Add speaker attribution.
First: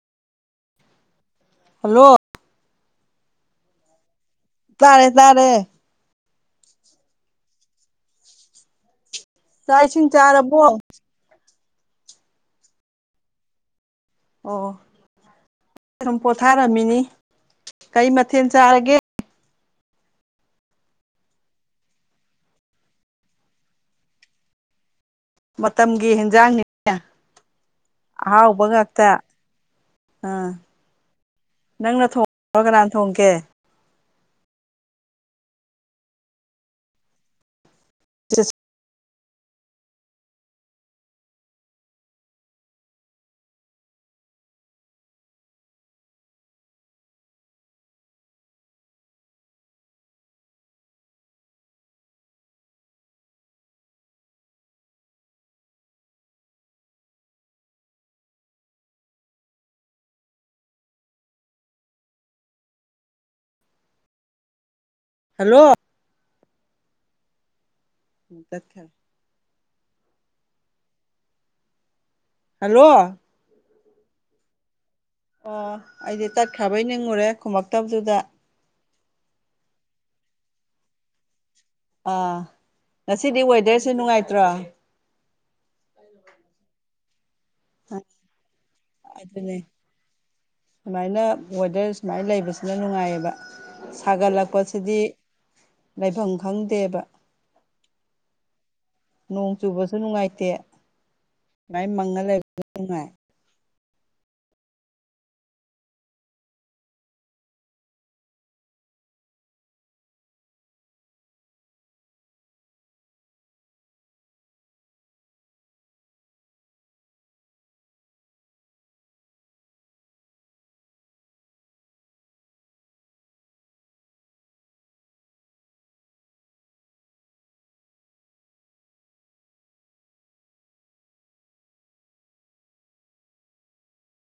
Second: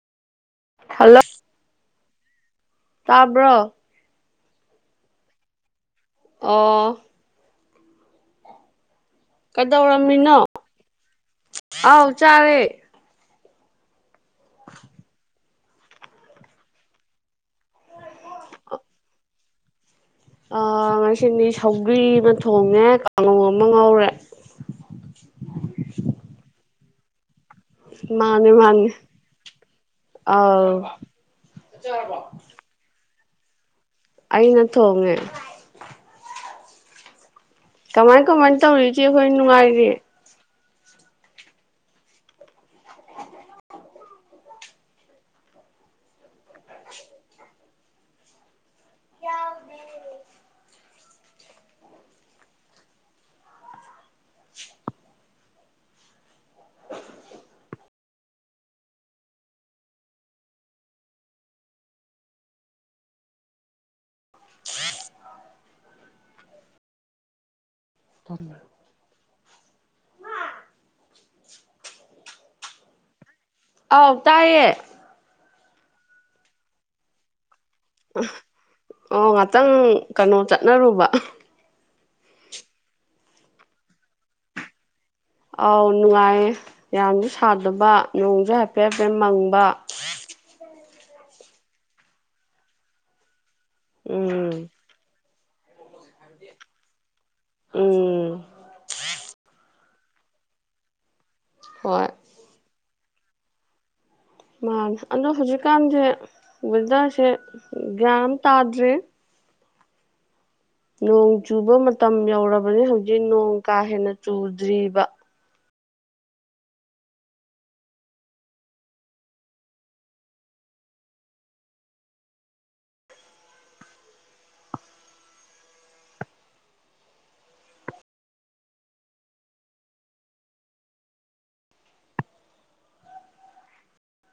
Speaker 1: hello
Speaker 2: hello
Speaker 1: ꯇꯥꯕ꯭ꯔꯣ
Speaker 2: ꯇꯥꯔꯦ ꯇꯥꯔꯦ
Speaker 1: ꯑꯣ
Speaker 2: ꯆꯥꯛ ꯏꯁꯤꯡ
Speaker 1: ꯀꯩꯗꯧꯔꯝꯃꯤꯅꯣ
Speaker 2: ꯆꯥꯔꯕꯣ
Speaker 1: ꯑꯥꯎ ꯆꯥꯔꯦ
Speaker 2: ꯑꯣ ꯁꯨꯝ ꯄꯣꯊꯥꯔꯝꯃꯤꯅꯤ ꯀꯩ ꯃꯊꯦꯜ ꯆꯥꯔꯒꯦ
Speaker 1: ꯑ ꯉꯁꯤꯅꯤ ꯁꯧꯒ꯭ꯔꯤ ꯑꯃ ꯊꯣꯡꯉꯦ ꯀꯥꯡꯉꯧ ꯑꯃ ꯉꯧꯔꯦ
Speaker 2: ꯃꯇꯝꯒꯤ ꯍꯟꯖꯥꯡꯅꯤ ꯍꯥꯥ
Speaker 1: ꯃꯥꯅꯦ ꯃꯥꯅꯦ
Speaker 2: ꯎꯕꯒꯑꯥꯛꯇ ꯑꯥ
Speaker 1: ꯑꯥꯎ
Speaker 2: ꯅꯪꯅ ꯊꯣꯡꯉ꯭ꯔ ꯀꯅꯥꯅ ꯊꯣꯡꯒꯦ
Speaker 1: ꯑꯩꯅ ꯊꯣꯡꯉꯦ ꯀꯃꯥꯏꯅ ꯀꯃꯥꯏꯅ ꯇꯧꯔꯤꯁꯤꯦ ꯍꯣꯏ ꯅꯨꯡꯉꯥꯏꯔꯤꯦ
Speaker 2: ꯍꯜꯂꯣ ꯎ ꯆ ꯈ ꯍꯜꯂꯣ
Speaker 1: ꯑꯥꯎ ꯇꯥꯏꯌꯦ
Speaker 2: ꯑꯣ ꯑꯩꯗꯤ ꯇꯠꯈ꯭ꯔꯕꯩ ꯅꯤꯡꯉꯨꯔꯦ ꯈꯃꯞ
Speaker 1: ꯑ ꯑꯣ ꯉꯥꯛꯇꯪ ꯀꯩꯅꯣ ꯆꯠꯅꯔꯨꯕ
Speaker 2: ꯑꯥ ꯉꯁꯤꯗꯤ ꯋꯦꯗꯔꯁꯨ ꯅꯨꯡꯉꯥꯏꯇ꯭ꯔꯣ
Speaker 1: ꯑꯥꯎ ꯅꯨꯡꯉꯥꯏꯌꯦ ꯌꯥꯝ ꯊꯥꯗꯕ ꯅꯣꯡꯁꯨ ꯍꯥꯏꯐꯦꯠ ꯍꯥꯏꯐꯦꯠ ꯃꯪꯕ
Speaker 2: ꯁꯃꯥꯏꯅ ꯋꯦꯗꯔ ꯁꯨꯃꯥꯏꯅ ꯂꯩꯕꯁꯤꯅ ꯅꯨꯡꯉꯥꯏꯌꯦꯕ
Speaker 1: ꯎꯝ
Speaker 2: ꯁꯥꯒꯠꯂꯛꯄꯁꯤꯗꯤ ꯂꯩꯐꯝ ꯈꯪꯗꯦꯕ
Speaker 1: ꯎꯝ
Speaker 2: ꯅꯣꯡ ꯆꯨꯕꯁꯨ ꯅꯨꯡꯉꯥꯏꯇꯦ ꯁꯨꯃꯥꯏ
Speaker 1: ꯍꯣꯏ
Speaker 2: ꯃꯪꯉ ꯂꯩꯕꯁꯨ ꯅꯨꯡꯉꯥꯏ
Speaker 1: ꯃꯥꯅꯦ ꯑꯗꯣ ꯍꯧꯖꯤꯛꯀꯥꯟꯁꯦ ꯋꯦꯗꯔꯁꯦ ꯒ꯭ꯌꯥꯟ ꯇꯥꯗ꯭ꯔꯤ ꯅꯣꯡ ꯆꯨꯕ ꯃꯇꯝ ꯌꯧꯔꯕꯅꯤ ꯍꯧꯖꯤꯛ ꯅꯣꯡ ꯀꯥ ꯍꯦꯟꯅ ꯆꯨꯗ꯭ꯔꯤꯕ